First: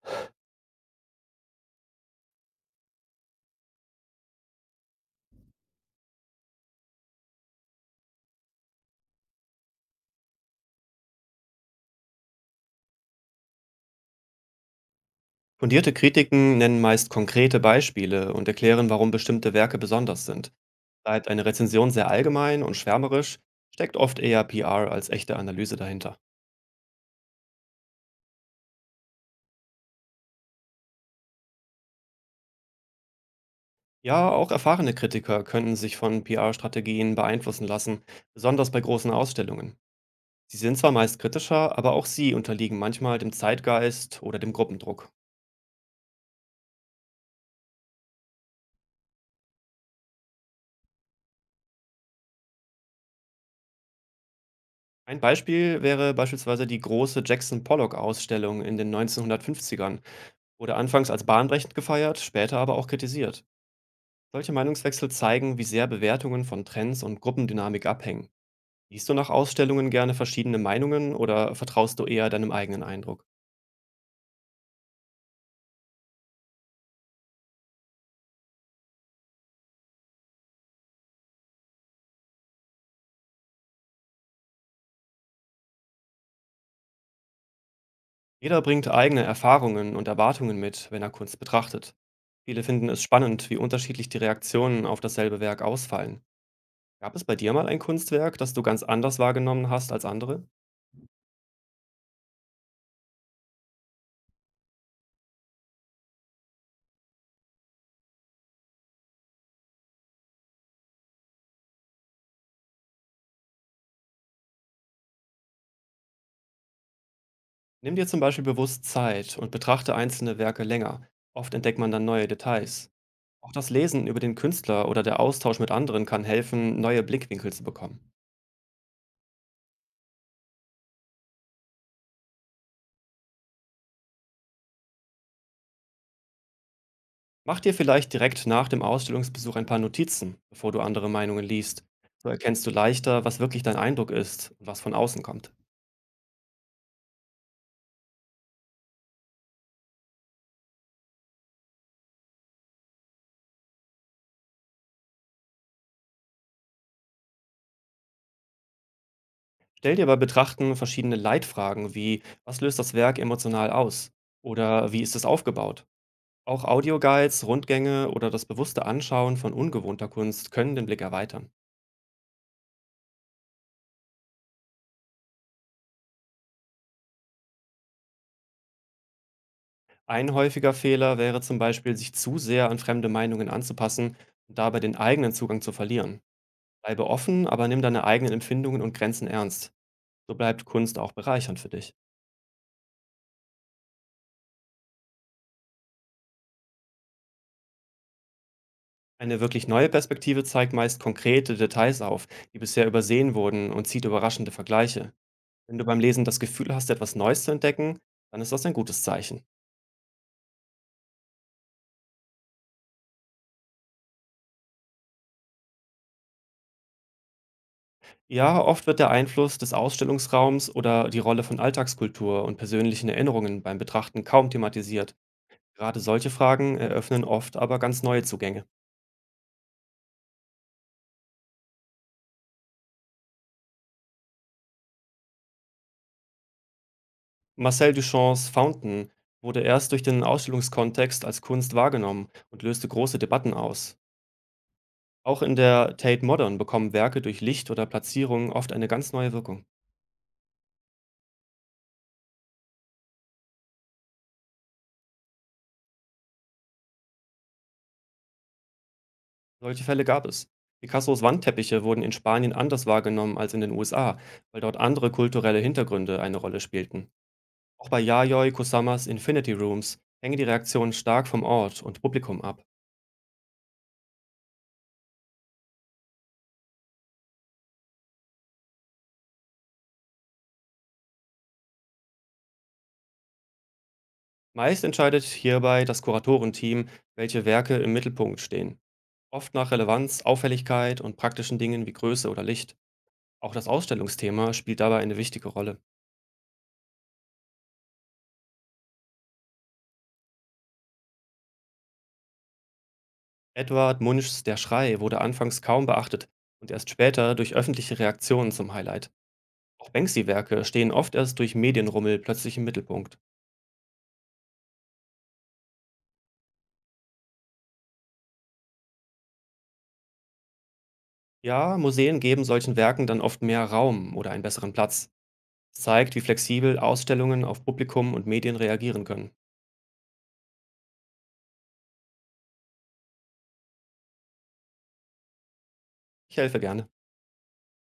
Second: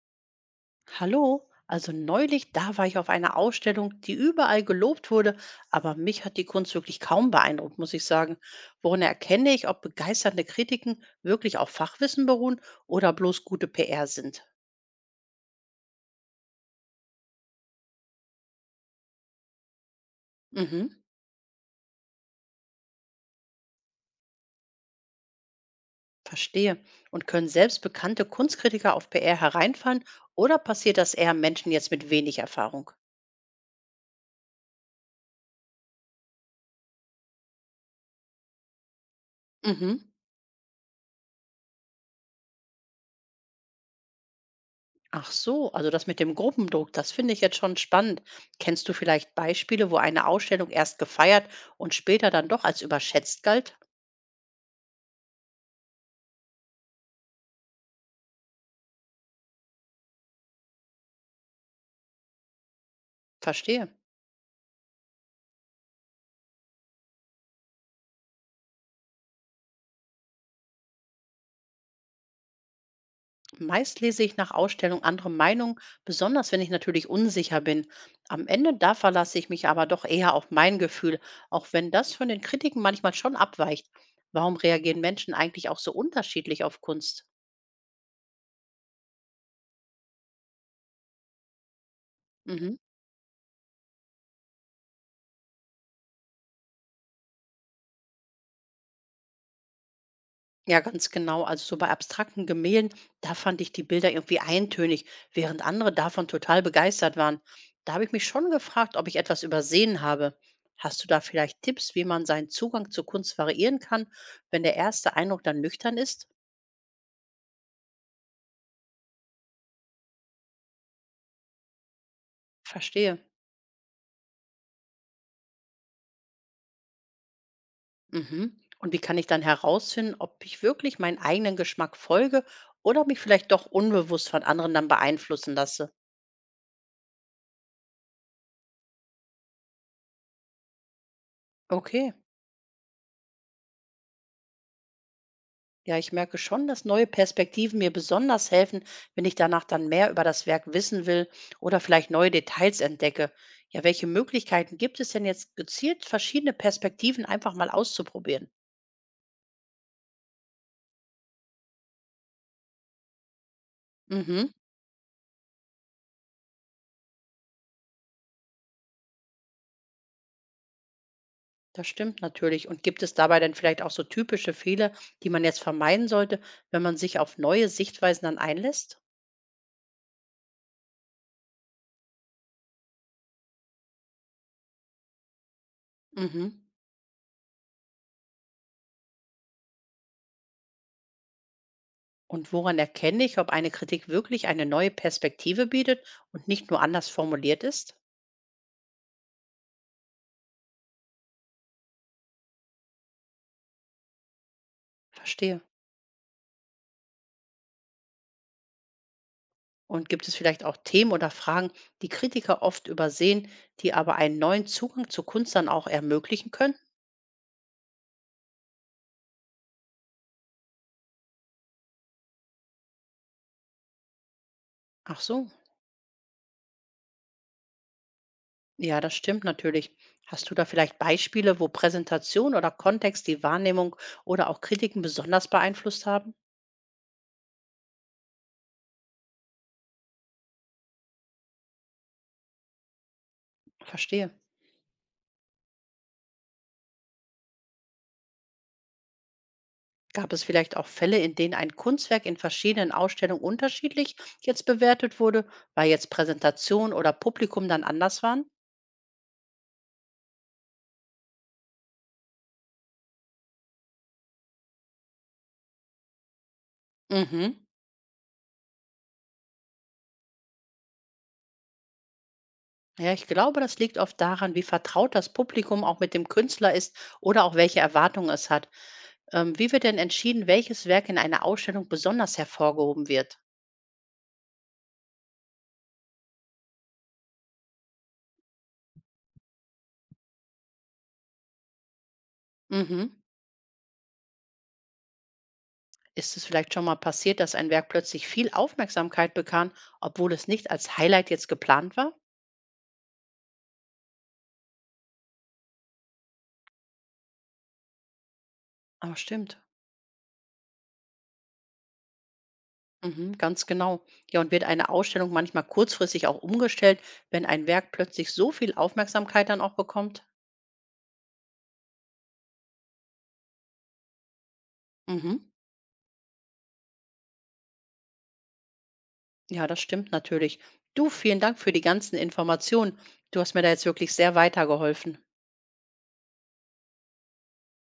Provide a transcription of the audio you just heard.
Hallo, also neulich, da war ich auf einer Ausstellung, die überall gelobt wurde, aber mich hat die Kunst wirklich kaum beeindruckt, muss ich sagen. Woran erkenne ich, ob begeisternde Kritiken wirklich auf Fachwissen beruhen oder bloß gute PR sind? Fundierte Kritiken nennen meist konkrete Beispiele und erklären, warum bestimmte Werke besonders sind. Mhm, Bleibt eine Rezension sehr allgemein und schwärmerisch, steckt oft eher PR als echte Analyse dahinter. verstehe. Und können selbst bekannte Kunstkritiker auf PR hereinfallen oder passiert das eher Menschen jetzt mit wenig Erfahrung? Ja, auch erfahrene Kritiker können sich von PR-Strategien beeinflussen lassen, besonders bei großen Ausstellungen. Mhm. Sie sind zwar meist kritischer, aber auch sie unterliegen manchmal dem Zeitgeist oder dem Gruppendruck. Ach so, also das mit dem Gruppendruck, das finde ich jetzt schon spannend. Kennst du vielleicht Beispiele, wo eine Ausstellung erst gefeiert und später dann doch als überschätzt galt? Ein Beispiel wäre beispielsweise die große Jackson Pollock-Ausstellung in den 1950ern, wurde anfangs als bahnbrechend gefeiert, später aber auch kritisiert. Verstehe. Solche Meinungswechsel zeigen, wie sehr Bewertungen von Trends und Gruppendynamik abhängen. Liest du nach Ausstellungen gerne verschiedene Meinungen oder vertraust du eher deinem eigenen Eindruck? Meist lese ich nach Ausstellung andere Meinungen, besonders wenn ich natürlich unsicher bin. Am Ende da verlasse ich mich aber doch eher auf mein Gefühl, auch wenn das von den Kritiken manchmal schon abweicht. Warum reagieren Menschen eigentlich auch so unterschiedlich auf Kunst? Jeder bringt eigene Erfahrungen und Erwartungen mit, wenn er Kunst betrachtet. Viele Mhm. finden es spannend, wie unterschiedlich die Reaktionen auf dasselbe Werk ausfallen. Gab es bei dir mal ein Kunstwerk, das du ganz anders wahrgenommen hast als andere? Ja, ganz genau. Also so bei abstrakten Gemälden, da fand ich die Bilder irgendwie eintönig, während andere davon total begeistert waren. Da habe ich mich schon gefragt, ob ich etwas übersehen habe. Hast du da vielleicht Tipps, wie man seinen Zugang zur Kunst variieren kann, wenn der erste Eindruck dann nüchtern ist? Nimm dir zum Beispiel bewusst Zeit und betrachte einzelne Werke länger. Oft entdeckt man dann neue Details. Verstehe. Auch das Lesen über den Künstler oder der Austausch mit anderen kann helfen, neue Blickwinkel zu bekommen. Mhm. Und wie kann ich dann herausfinden, ob ich wirklich meinen eigenen Geschmack folge oder mich vielleicht doch unbewusst von anderen dann beeinflussen lasse? Mach dir vielleicht direkt nach dem Ausstellungsbesuch ein paar Notizen, bevor du andere Meinungen liest. Okay. So erkennst du leichter, was wirklich dein Eindruck ist und was von außen kommt. Ja, ich merke schon, dass neue Perspektiven mir besonders helfen, wenn ich danach dann mehr über das Werk wissen will oder vielleicht neue Details entdecke. Ja, welche Möglichkeiten gibt es denn jetzt gezielt, verschiedene Perspektiven einfach mal auszuprobieren? Stell dir bei Betrachten verschiedene Leitfragen wie, was löst das Werk emotional aus? Mhm, Oder wie ist es aufgebaut? Auch Audioguides, Rundgänge oder das bewusste Anschauen von ungewohnter Kunst können den Blick erweitern. das stimmt natürlich. Und gibt es dabei dann vielleicht auch so typische Fehler, die man jetzt vermeiden sollte, wenn man sich auf neue Sichtweisen dann einlässt? Ein häufiger Fehler wäre zum Beispiel, sich zu sehr an fremde Meinungen anzupassen und dabei den eigenen Zugang zu verlieren. Mhm. Bleibe offen, aber nimm deine eigenen Empfindungen und Grenzen ernst. So bleibt Kunst auch bereichernd für dich. Und woran erkenne ich, ob eine Kritik wirklich eine neue Perspektive bietet und nicht nur anders formuliert ist? Eine wirklich neue Perspektive zeigt meist konkrete Details auf, die bisher übersehen wurden und zieht überraschende Vergleiche. Verstehe. Wenn du beim Lesen das Gefühl hast, etwas Neues zu entdecken, dann ist das ein gutes Zeichen. Und gibt es vielleicht auch Themen oder Fragen, die Kritiker oft übersehen, die aber einen neuen Zugang zur Kunst dann auch ermöglichen können? Ja, oft wird der Einfluss des Ausstellungsraums oder die Rolle von Alltagskultur und persönlichen Erinnerungen beim Betrachten kaum thematisiert. Ach so, Gerade solche Fragen eröffnen oft aber ganz neue Zugänge. ja, das stimmt natürlich. Hast du da vielleicht Beispiele, wo Präsentation oder Kontext die Wahrnehmung oder auch Kritiken besonders beeinflusst haben? Marcel Duchamps Fountain wurde erst durch den Ausstellungskontext als Kunst wahrgenommen und löste große Debatten aus. Verstehe. Auch in der Tate Modern bekommen Werke durch Licht oder Platzierung oft eine ganz neue Wirkung. Gab es vielleicht auch Fälle, in denen ein Kunstwerk in verschiedenen Ausstellungen unterschiedlich jetzt bewertet wurde, weil jetzt Präsentation oder Publikum dann anders waren? Solche Fälle gab es. Picassos Wandteppiche wurden in Spanien anders wahrgenommen als in den USA, weil dort andere kulturelle Hintergründe eine Rolle spielten. Mhm. Auch bei Yayoi Kusamas Infinity Rooms hängen die Reaktionen stark vom Ort und Publikum ab. Ja, ich glaube, das liegt oft daran, wie vertraut das Publikum auch mit dem Künstler ist oder auch welche Erwartungen es hat. Wie wird denn entschieden, welches Werk in einer Ausstellung besonders hervorgehoben wird? Meist entscheidet hierbei das Kuratorenteam, welche Werke im Mittelpunkt stehen. Oft nach Relevanz, Auffälligkeit und praktischen Dingen wie Größe oder Licht. Mhm. Auch das Ausstellungsthema spielt dabei eine wichtige Rolle. Ist es vielleicht schon mal passiert, dass ein Werk plötzlich viel Aufmerksamkeit bekam, obwohl es nicht als Highlight jetzt geplant war? Edward Munchs Der Schrei wurde anfangs kaum beachtet und erst später durch öffentliche Reaktionen zum Highlight. Ah, stimmt. Auch Banksy-Werke stehen oft erst durch Medienrummel plötzlich im Mittelpunkt. Mhm, ganz genau. Ja, und wird eine Ausstellung manchmal kurzfristig auch umgestellt, wenn ein Werk plötzlich so viel Aufmerksamkeit dann auch bekommt? Ja, Museen geben solchen Werken dann oft mehr Raum oder einen besseren Platz. Mhm. Es zeigt, wie flexibel Ausstellungen auf Publikum und Medien reagieren können. Ja, das stimmt natürlich. Du, vielen Dank für die ganzen Informationen. Du hast mir da jetzt wirklich sehr weitergeholfen. Ich helfe gerne.